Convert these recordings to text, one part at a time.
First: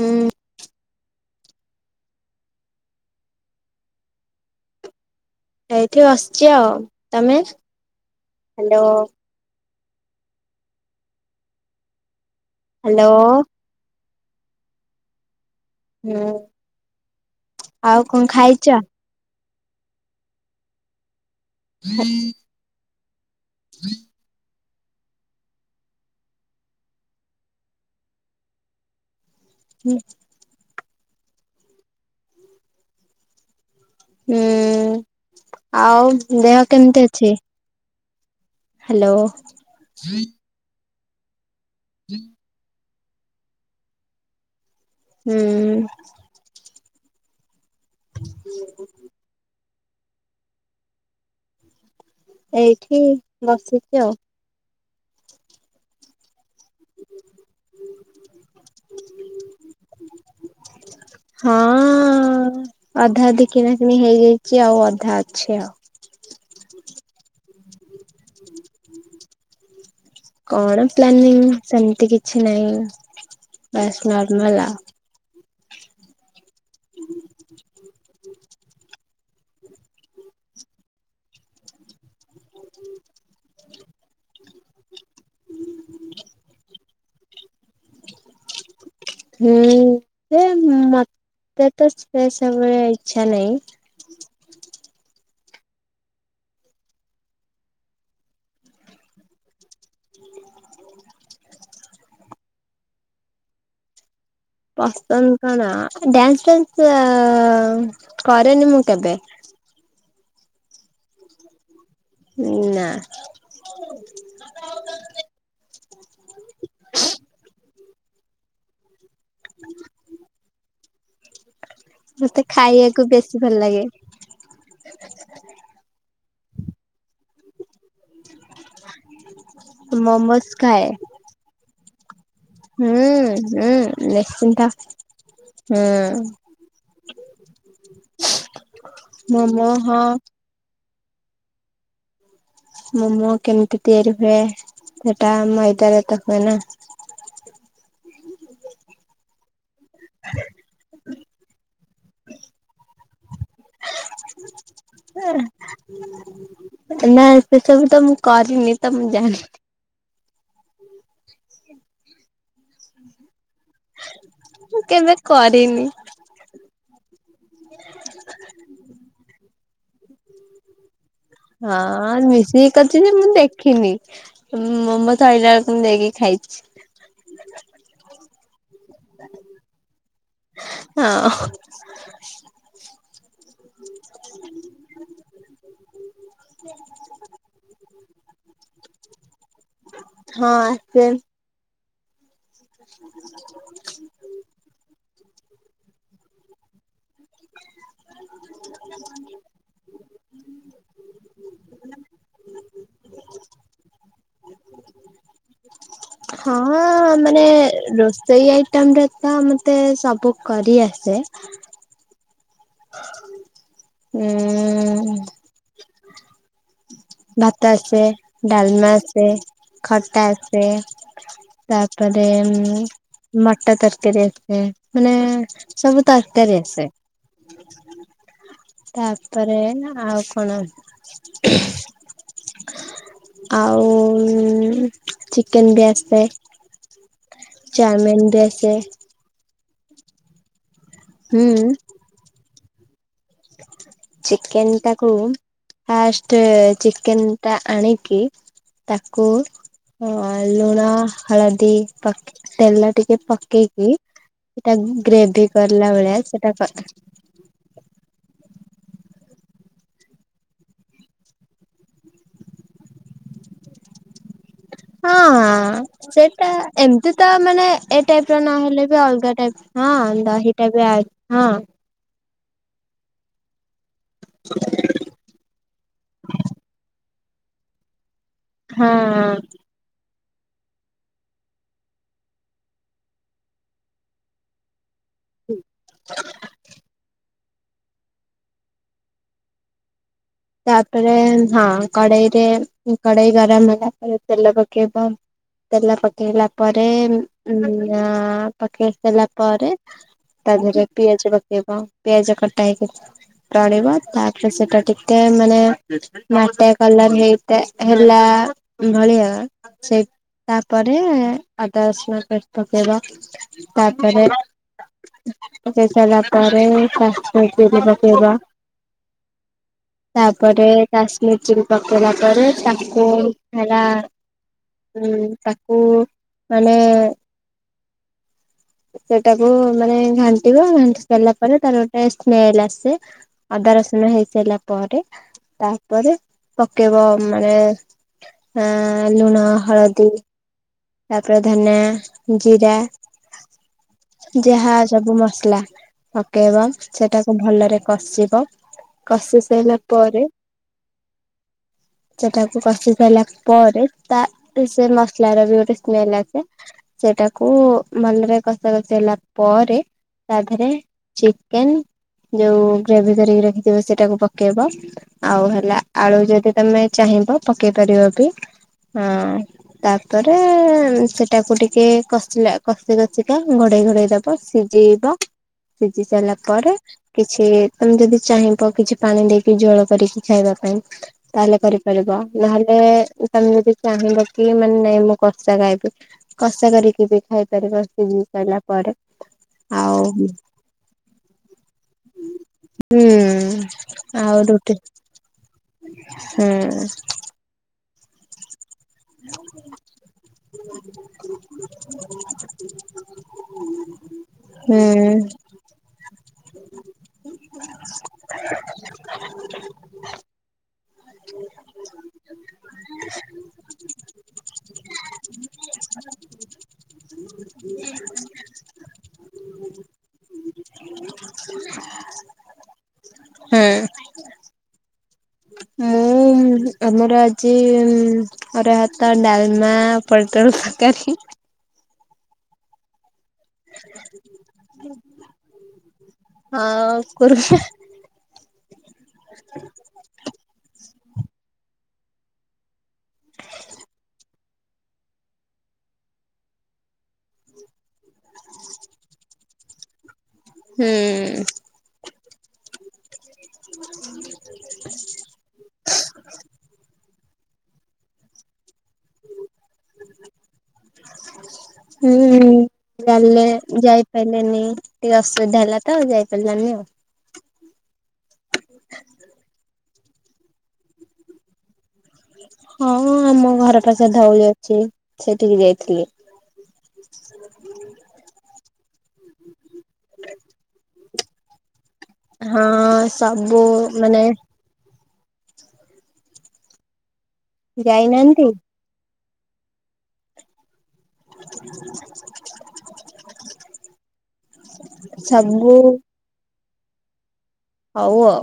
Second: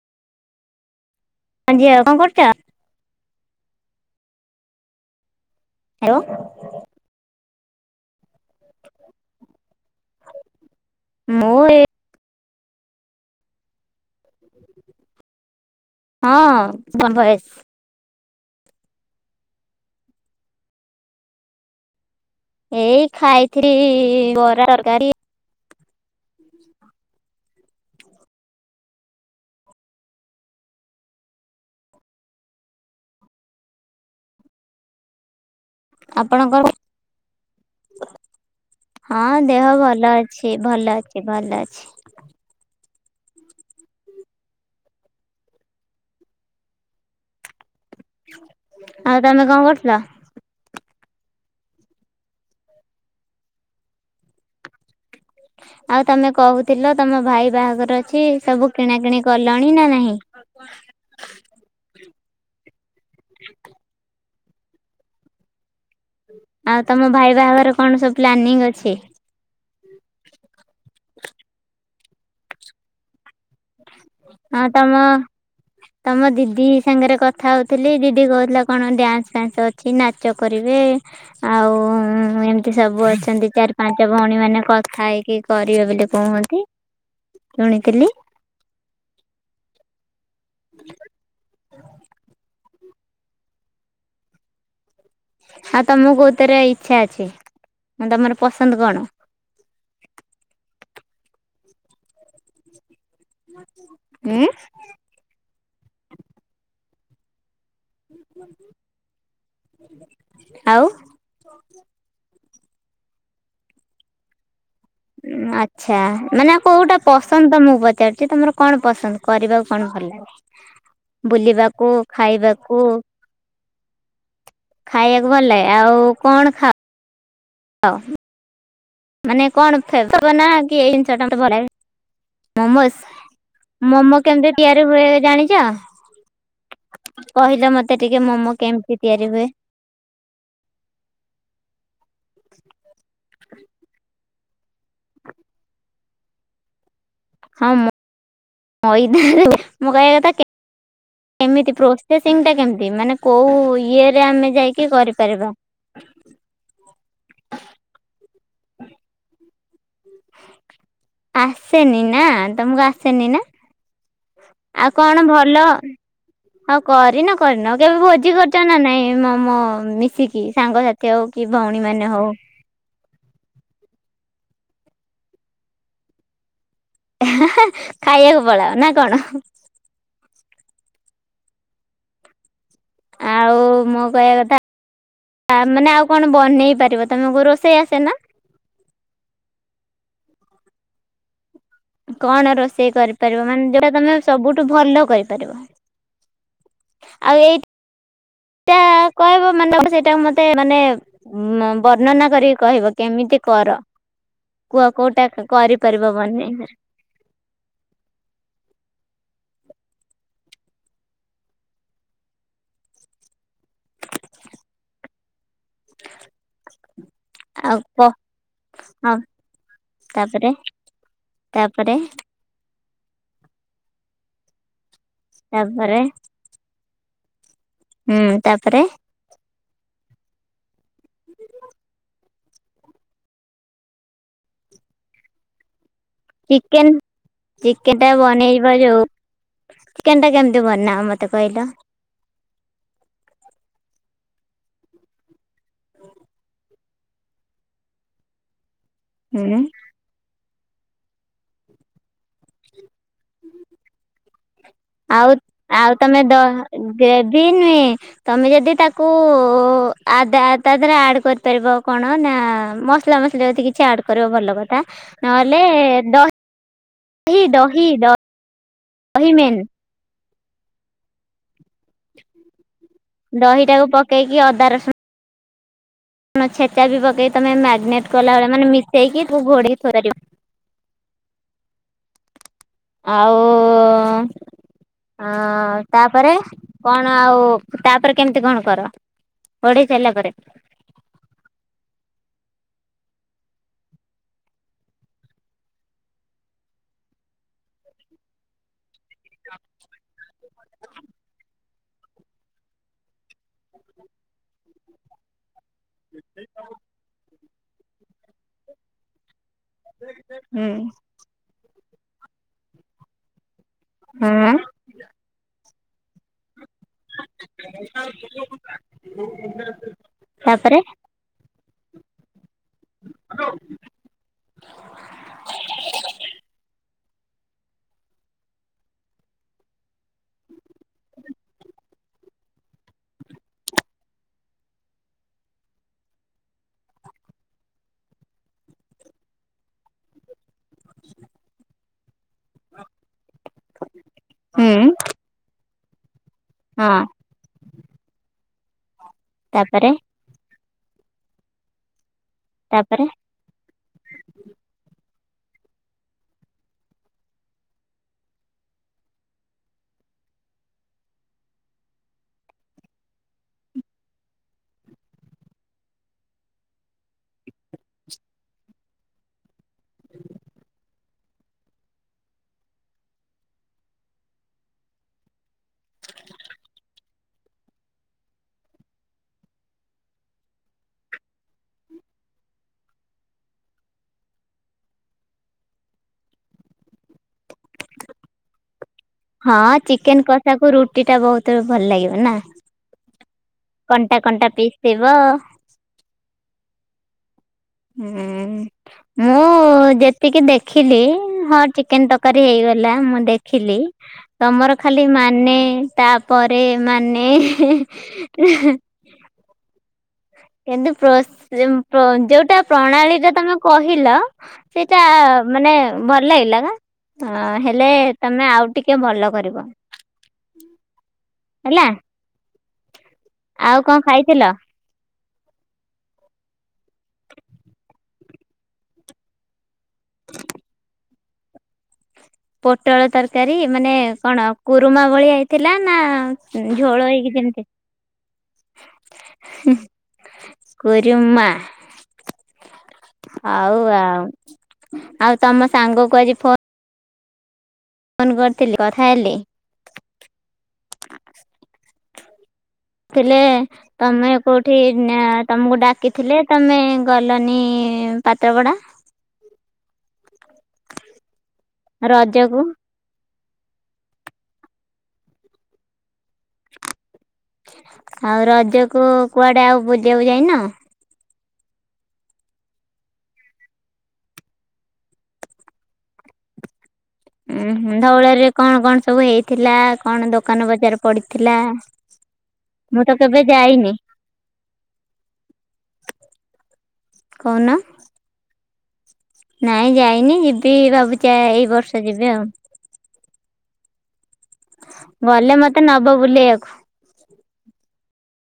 ହୁଁ। [unintelligible] କଣ କରୁଚ? ଏଇଠି ହ୍ୟାଲୋ ବସିଚି ଆଉ ତମେ ହାଲୋ। ମୁଁ ଏ ହାଲୋ। ହଁ ହୁଁ [unintelligible] ଆଉ କଣ ଖାଇଛ? [inaudible] ଏଇ ଖାଇଥି ବରା ତରକାରୀ [inaudible] ହୁଁ। ହୁଁ ଆଉ ଆପଣଙ୍କର ଦେହ କେମିତି ଅଛି? ହ୍ୟାଲୋ ହଁ ଦେହ ଭଲ ଅଛି ଭଲ ଅଛି ଭଲ ଅଛି। [unintelligible] ହୁଁ। ଆଉ [unintelligible] ତମେ କଣ କରୁଥିଲ? ଏଇଠି ବସିଛି ଆଉ। ଆଉ ତମେ କହୁଥିଲ ତମ ଭାଇ ବାହାଘର ଅଛି ସବୁ କିଣାକିଣି କଲଣି ନା ନାହିଁ? ହଁ ଅଧା ଅଧୀ କିଣା କିଣି ହେଇଯାଇଛି ଆଉ ଅଧା ଅଛି ଆଉ। ଆଉ ତମ ଭାଇ ବାହାଘର କଣ ସବୁ ପ୍ଲାନିଂ ଅଛି? କଣ ପ୍ଲାନିଂ ସେମିତି କିଛି ନାହିଁ। ବାସ ନ ହଁ ତମ ତମ ଦିଦି ସାଙ୍ଗରେ କଥା ହଉଥିଲି ଦିଦି କହୁଥିଲା କଣ ଡ୍ୟାନ୍ସ ଫ୍ୟାନ୍ସ ଅଛି ନାଚ କରିବେ ଆଉ ଏମିତି ସବୁ ଅଛନ୍ତି ଚାରି ପାଞ୍ଚ ଭଉଣୀ ମାନେ କଥା ହେଇକି କରିବେ ବୋଲି କହନ୍ତି ଶୁଣିଥିଲି। ହୁଁ ସେ ମତେ ତ ସେ ସବୁବେଳେ ଇଚ୍ଛା ନାହିଁ। ହଁ ତମକୁ କୋଉଥିରେ ଇଚ୍ଛା ଅଛି ମ ତମର ପସନ୍ଦ କଣ? ଉଁ? ପସନ୍ଦ କଣ ଡ୍ୟାନ୍ସ ଫାନ୍ସ କରେନି ମୁଁ କେବେ ଆଉ? ନା। ଆଚ୍ଛା ମାନେ କୋଉଟା ପସନ୍ଦ ତ ମୁଁ ପଚାରୁଛି ତମର କଣ ପସନ୍ଦ? କରିବାକୁ କଣ ଭଲ ଲାଗେ? ବୁଲିବାକୁ ମତେ ଖାଇବାକୁ? ବେଶୀ ଭଲ ଲାଗେ ଖାଇବାକୁ ଭଲ ଲାଗେ ଆଉ କଣ ଖାଅ? ହଉ ମାନେ କଣ ହେବ ମୋମୋସ୍ ନା କି ଖାଏ। ଏଇ ଜିନିଷଟା ମତେ ଭଲ ଲା ମୋମୋସ୍ ହୁଁ ହୁଁ ମୋମୋ କେମିତି ନିଶ୍ଚିନ୍ତ ତିଆରି ହୁଏ ଜାଣିଛ? ହୁଁ କହିଲେ ମତେ ଟିକେ ମୋମୋ କେମିତି ତିଆରି ହୁଏ? ଓହୋ। ମୋମୋ କେମିତି ତିଆରି ହୁଏ ସେଟା ମଇଦାରେ ତ ହୁଏ ନା ହଁ ମ ମଇଦାରେ ମୁଁ କହିବାକଥା କେ କେମିତି ପ୍ରୋସେସିଂଟା କେମିତି ମାନେ କୋଉ ଇଏ [unintelligible] ନା ସେ ସବୁ ତ ମୁଁ କରିନି ତ ମୁଁ ଜାଣିନି। ଆସେନି ନା? ତମକୁ ଆସେନି ନା ଆଉ କେବେ କଣ ଭଲ? କରିନି। ହଉ କରିନ କରିନ କେବେ ଭୋଜି କରିଛ ନା ନାଇଁ ମମୋ ମିଶିକି ସାଙ୍ଗସାଥି ଆଉ ହଁ ମିଶିକି କରିଛି ଯେ ମୁଁ ଦେଖିନି ମୋମୋ ତ ଆଇଲା ବେଳକୁ ମୁଁ ଦେଇକି ଖାଇଛି। ଖାଇବାକୁ ପଳାଅ ନା କଣ? ହଁ। ଆଉ ମୋ କହିବା କଥା ଆ ମାନେ ଆଉ କଣ ବନେଇ ପାରିବ ତମକୁ ରୋଷେଇ ଆସେ ନା? ହଁ ଆସେ। କଣ ରୋଷେଇ କରିପାରିବ ମାନେ ଯୋଉଟା ତମେ ସବୁଠୁ ଭଲ କରିପାରିବ। ଆଉ ଏଇ-ଟା କହିବ ମାନେ [inaudible] ସେଇଟା ମତେ ମାନେ ଉମ ବର୍ଣ୍ଣନା କରିକି କହିବ କେମିତି କର କୁହ କୋଉଟା କା କରିପାରିବା? ହଁ ମାନେ ରୋଷ୍ ସେଇ ଆଇଟମରେ ତ ମତେ ସବୁ କରି ଆସେ। ମୁଁ ଉଁ [inaudible] ଭାତ ଆଉ ଆସେ, କ ଡାଲମା ହଁ ଆସେ, ଖଟା ତାପରେ ଆସେ। ତାପରେ ଉଁ ମଟର ତରକାରୀ ଆସେ ମାନେ ତାପରେ ସବୁ ତରକାରୀ ଆସେ। ହୁଁ ତାପରେ? ତାପରେ ଆଉ ନା ଆଉ କଣ ଆଉ ଚିକେନ ବି ଆସେ। ଚିକେନ ଚିକେନଟା ଚାଉମିନ ବି ବନେଇବା ଆସେ ଯୋଉ ଚିକେନଟା କେମିତି ବନାଅ ମତେ ହୁଁ କହିଲ। ଚିକେନଟାକୁ ଫାଷ୍ଟେ ଚିକେନ୍ ଟା ଆଣିକି ତାକୁ ହୁଁ। ହଁ ଲୁଣ, ହଳଦୀ, ପକେ ତେଲ ଟିକେ ପକେଇକି ସେଟାକୁ ଆଉ ଆଉ ତମେ ଦ ଗ୍ରେଭି ନୁହେଁ ତମେ ଯଦି ତାକୁ ଆ-ଦା ତା ଦେହରେ ଆଡ କରିପାରିବ କଣ ନା ମସ୍ ମସଲା ମସଲି ଯଦି କିଛି ଆଡ କରିବ ଭଲ କଥା ନହେଲେ ଦହ୍ ଏଟା ଏମତି ତ ମାନେ ଏ ଟାଇପର ନହେଲେ ବି ଦହି ଅଲଗା ମେନ୍ ଟାଇପ ହଁ ଦହିଟା ବି ଆଡ୍ ହଁ। ଦହିଟାକୁ ପକେଇକି ଅଦା, ରସୁ ଣ ଛେଚା ବି ପକେଇ ତମେ ମାରିନେଟ୍ କଲାବେଳେ ମାନେ ହଁ ମିଶେଇକି ତାକୁ ଘୋଡ଼େଇ ଥୋଇପାରିବ। ଆଉ ଅଁ ତାପରେ କଣ ଆଉ ତାପରେ କେମିତି କଣ କର ଘୋଡେଇ ସାରିଲା ପରେ? ତାପରେ ହଁ କଡେଇରେ କଡେଇ ଗରମ ହେଲା ପରେ ତେଲ ପକେଇବ। ତେଲ ପକେଇଲା ପରେ ଉଁ ଆ ପକେଇ ତାତିଲା ପରେ ତା ଦେହରେ ପିଆଜ ପକେଇବ। ପିଆଜ କଟା ହେଇକି ପଡିବ ତାପରେ ସେଟା ଟିକେ ମାନେ ମାଟିଆ କଲର ହେଇଥାଏ ହେଲା ଭଳିଆ ସେଇ ହୁଁ ତାପରେ ଅଦା ରସୁଣ ପେଷ୍ଟ ପକେଇବ। ତାପରେ ହଁ ପକେଇସାରିଲା ପରେ ହେଇ କାଶ୍ମିର ଚିଲି ପକେଇବ। ହ ବନ୍ଦର [inaudible] ତାପରେ କାଶ୍ମିର ଚିଲି ପକେଇଲା ପରେ ତାକୁ ହେଲା ହୁଁ ତାକୁ ମାନେ [inaudible] ସେଟାକୁ ମାନେ ଘାଣ୍ଟିବ ଘାଣ୍ଟି ସାରିଲା ପରେ ତାର ଗୋଟେ ସ୍ମେଲ ଆସେ। ଅଦା ରସୁଣ ହେଇସାରିଲା ପରେ ତାପରେ ପକେଇବ ଆମର ଆ ଲୁଣ, ହଳଦୀ। ତାପରେ ଧନିଆ, ଜିରା ହୁଁ ଯାହା ସବୁ ମସଲା। ପକେଇବା ହଁ ସେଟାକୁ ଭଲରେ କଷିବ କଷି ସାଇଲା ତାପରେ ପରେ ସେଟାକୁ କଷି ତାପରେ ସାଇଲା ପରେ ତା ଏଇ ସେ ମସଲାର ବି ଗୋଟେ ସ୍ମେଲ ଆସେ। ସେଟାକୁ ଭଲରେ କଷା କଷି ହେଲା ପରେ ତା ଦେହରେ ଚିକେନ ଯୋଉ ଗ୍ରେଭି କରିକି ରଖିଥିବ ସେଟାକୁ ପକେଇବ। ଆଉ ହେଲା ଆଳୁ ଯଦି ତମେ ଚାହିଁବ ପକେଇ ପାରିବ ବି ହଁ ତାପରେ ସେଟାକୁ ଟିକେ କଷିଲା କଷି କଷିକା ଘୋଡେଇ ଘୋଡେଇ ଦବ ସିଝେଇବ ସିଝି ସାରିଲା ପରେ କିଛି ତମେ ଯଦି ଚାହିଁବ କିଛି ପାଣି ଦେଇକି ଝୋଳ କରିକି ଖାଇବା ପାଇଁ। ତାହେଲେ କରିପାରିବ ନହେଲେ ତମେ ଯଦି ଚାହିଁବ କି ମାନେ ମୁଁ କଷା ଖାଇବି କଷା କରିକି ବି ଖାଇପାରିବ ସେ ହଁ ଚିକେନ କଷାକୁ ରୁଟି ଟା ବହୁତ ଭଲ ଲାଗିବ ନା? ହୁଁ କଣ୍ଟା କଣ୍ଟା ପିସ୍ ଥିବ ହୁଁଉ। ହୁଁ ଉଁ ମୁଁ ହଁ ଯେତିକି ଦେଖିଲି ହଁ ଚିକେନ ତରକାରୀ ହେଇଗଲା ମୁଁ ଦେଖିଲି ତମର ହୁଁ ଖାଲି ମାନେ ତାପରେ ମାନେ ହେଁ ହେଁ ଉଁ ହେଁଏ କିନ୍ତୁ ପ୍ରୋସ ପ୍ରୋ ଯୋଉଟା ପ୍ରଣାଳୀ ରେ ତମେ କହିଲ ସେଇଟା ମାନେ ଭଲ ଲାଗିଲା ନା? ହଁ ହେଲେ ତମେ ଆଉ ଟିକେ ଭଲ କରିବ। ହେଲା। ଆଉ କଣ ଖାଇଥିଲ? ହୁଁ। ମୁଁ ଆମର ଆଜି ଉଁ ଅରୁଆ ଭାତ ଡାଲମା ପୋଟଳ ତରକାରୀ। ପୋଟଳ ତରକାରୀ ମାନେ କଣ କୁରୁମା ଭଳିଆ ହେଇଥିଲା ନା ଆଉ ଝୋଳ ହେଇକି କୁରୁମା ଯେମିତି? କୁରୁମା। ହଉ ଆଉ, ଆଉ ତମ ସାଙ୍ଗକୁ ଆଜି ଫୋ ଫୋନ୍ କରିଥିଲି କଥା ହେଲି। ହୁଁଉଁ। କହିଲେ ତମେ କୋଉଠେ ତମକୁ ଡାକିଥିଲେ ତମେ ଗଲନି ଇ ପାତ୍ରପଡ଼ା? ହୁଁ। ରଜକୁ ଜାଣିଲେ ଯାଇପାଇଲିନି ଟିକେ ଅସୁବିଧା ହେଲା ତ ଆଉ ଯାଇପାରିଲାନି ଆଉ। ଆଉ ରଜକୁ କୁଆଡେ ଆଉ ବୁଲିଆକୁ ଯାଇନ? ହଁ ହଁ ଆମ ଘର ପାଖ ଧଉଳି ଅଛି ସେଇଠିକି ଯାଇଥିଲି। ଉଁ ହୁଁ ଧଉଳି ହରିକା କଣ କଣ ସବୁ ହେଇଥିଲା କଣ ଦୋକାନ ବଜାର ପଡିଥିଲା? ହଁ ସବୁ ମାନେ କଉନ? ଯାଇନାହାନ୍ତି? ନାଇଁ ଯାଇନି ଯିବି ଭାବୁଛିି ଏଇ ବର୍ଷ ଯିବି ଆଉ। ଗଲେ ସବୁ ମତେ ନବ ବୁଲେଇଆକୁ। ହଉ ଆଉ।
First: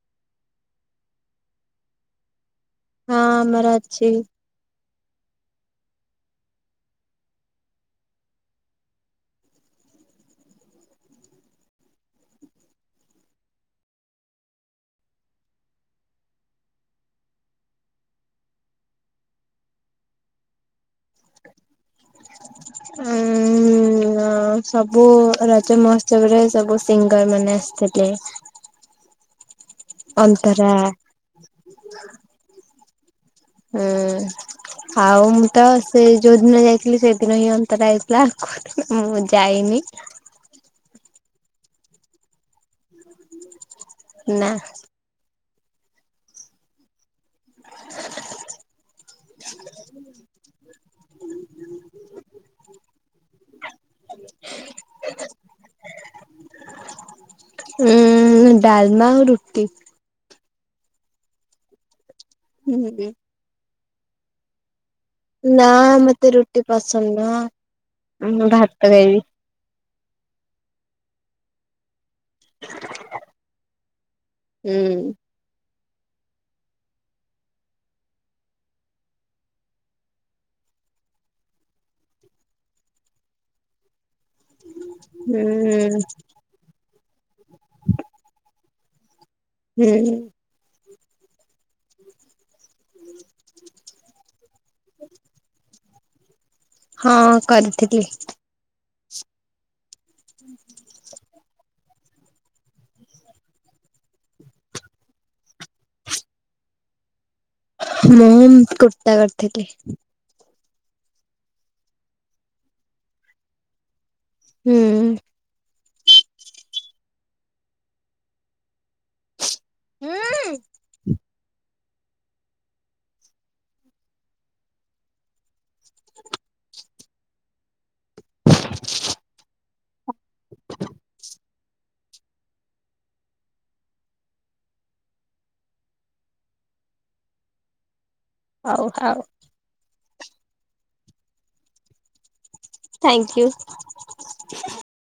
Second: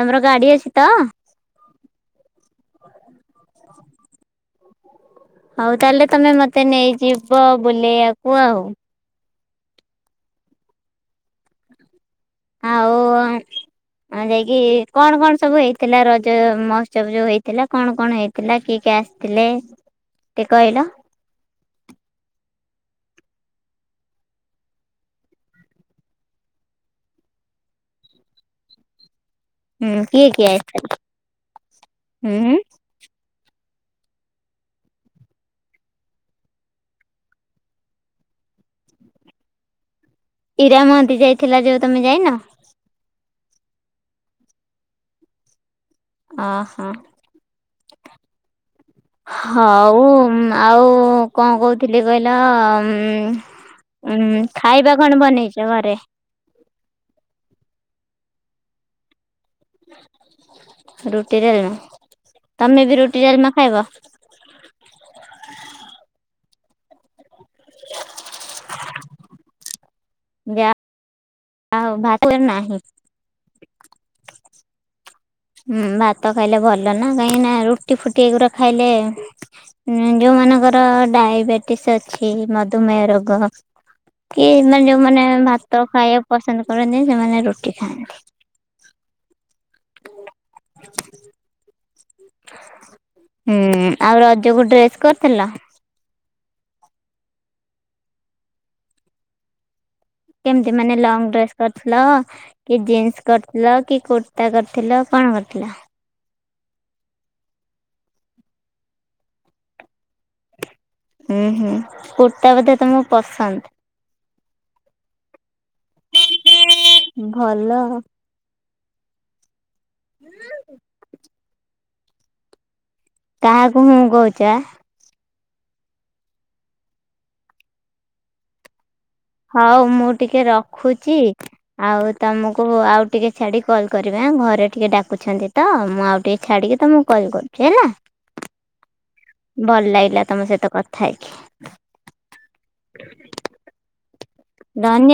ତମର ଗାଡି ଅଛି ତ? ହଁ ଆମର ଅଛି। ହଉ ତାହେଲେ ତମେ ମତେ ନେଇଯିବ ବୁଲେଇଆକୁ ଆଉ। ଆଉ ଆ ହଁ ଯାଇକି କଣ କଣ ସବୁ ହେଇଥିଲା ରଜ ମହୋତ୍ସବ ଯଉ ହେଇଥିଲା କଣ କଣ ହେଇ ଥିଲା କିଏ କିଏ ଆସିଥିଲେ ଟିକେ କହିଲ? ହଁ ସବୁ ରଜ ମହୋତ୍ସବରେ ସବୁ ସିଙ୍ଗର ମାନେ ଆସିଥିଲେ। ହୁଁ କିଏ କିଏ ଅନ୍ତରା ଆସିଥିଲେ ହୁଁଉ। ହୁଁ ଆଉ ମୁଁ ତ ସେ ଯୋଉଦିନ ଯାଇଥିଲି ସେଇଦିନ ହିଁ ଅନ୍ତରା ଆଇଥିଲା। ମୁଁ ଯାଇନି ଇରା ମହାନ୍ତି ଯାଇଥିଲା ଯୋଉ ତମେ ଯାଇନ? ନା ଅହଁ। ହଉ ଆଉ କଣ କହୁଥିଲି କହିଲ ଉଁ ଉଁ ଖାଇବା କଣ ବନେଇଛ ଘରେ? ଉଁ ଡାଲମା ଆଉ ରୁଟି। ରୁଟି ଡ଼ାଲମା, ତମେ ବି ହୁଁ। ରୁଟି ଡାଲମା ଖାଇବ? ନା ମତେ ରୁଟି ପସନ୍ଦ ନୁହଁ, ମୁଁ ଭାତ ଖାଇବି। ବା ଆଉ [unintelligible] ନାହିଁ। ହୁଁ ଉଁ। ହୁଁ, ଭାତ ଖାଇଲେ ଭଲ ନା, କାହିଁକି ନା ରୁଟି ଫୁଟି ଏଗୁରା ଖାଇଲେ? ଯୋଉମାନଙ୍କର ଡାଇବେଟିସ୍ ଅଛି ମଧୁମେହ ରୋଗ କି ସେମାନେ ଯୋଉମାନେ ଭାତ ହୁଁ ଖାଇବାକୁ ପସନ୍ଦ କରନ୍ତି, ସେମାନେ ରୁଟି ଖାଆନ୍ତି। ହୁଁ ଉଁ। [inaudible] ହୁଁ ଆଉ ରଜକୁ ଡ୍ରେସ୍ କରିଥିଲ? ହଁ କରିଥିଲି। କେମତି ମାନେ ଲଙ୍ଗ ଡ୍ରେସ୍? କରିଥିଲ କି ଜିନ୍ସ କରିଥିଲ, କି କୁର୍ତ୍ତା କରିଥିଲ, କଣ କରିଥିଲ? ମୁଁ କୁର୍ତ୍ତା କରିଥିଲି। ହୁଁ ହୁଁ, କୁର୍ତ୍ତା ବୋଧେ ତମକୁ ପସନ୍ଦ? ହୁଁ ଉଁ। ଭଲ। ହୁଁ ତାହାକୁ ହୁଁ କଉଛ? [inaudible] ହଉ ମୁଁ ଟିକେ ରଖୁଛି। ଆଉ ତମକୁ ଆଉ ଟିକେ ଛାଡି କଲ୍ କରିଵି ଆଁ, ଘରେ ଟିକେ ଡାକୁଛନ୍ତି ତ, ମୁଁ ଆଉ ଟିକେ ଛାଡିକି ତମକୁ କଲ୍ କରୁଛି ହେଲା। ହଉ ହଉ। ଡଲ ଲାଗିଲା ତମ ସହିତ କଥା ହେଇକି? Thank you. ଧନ୍ୟ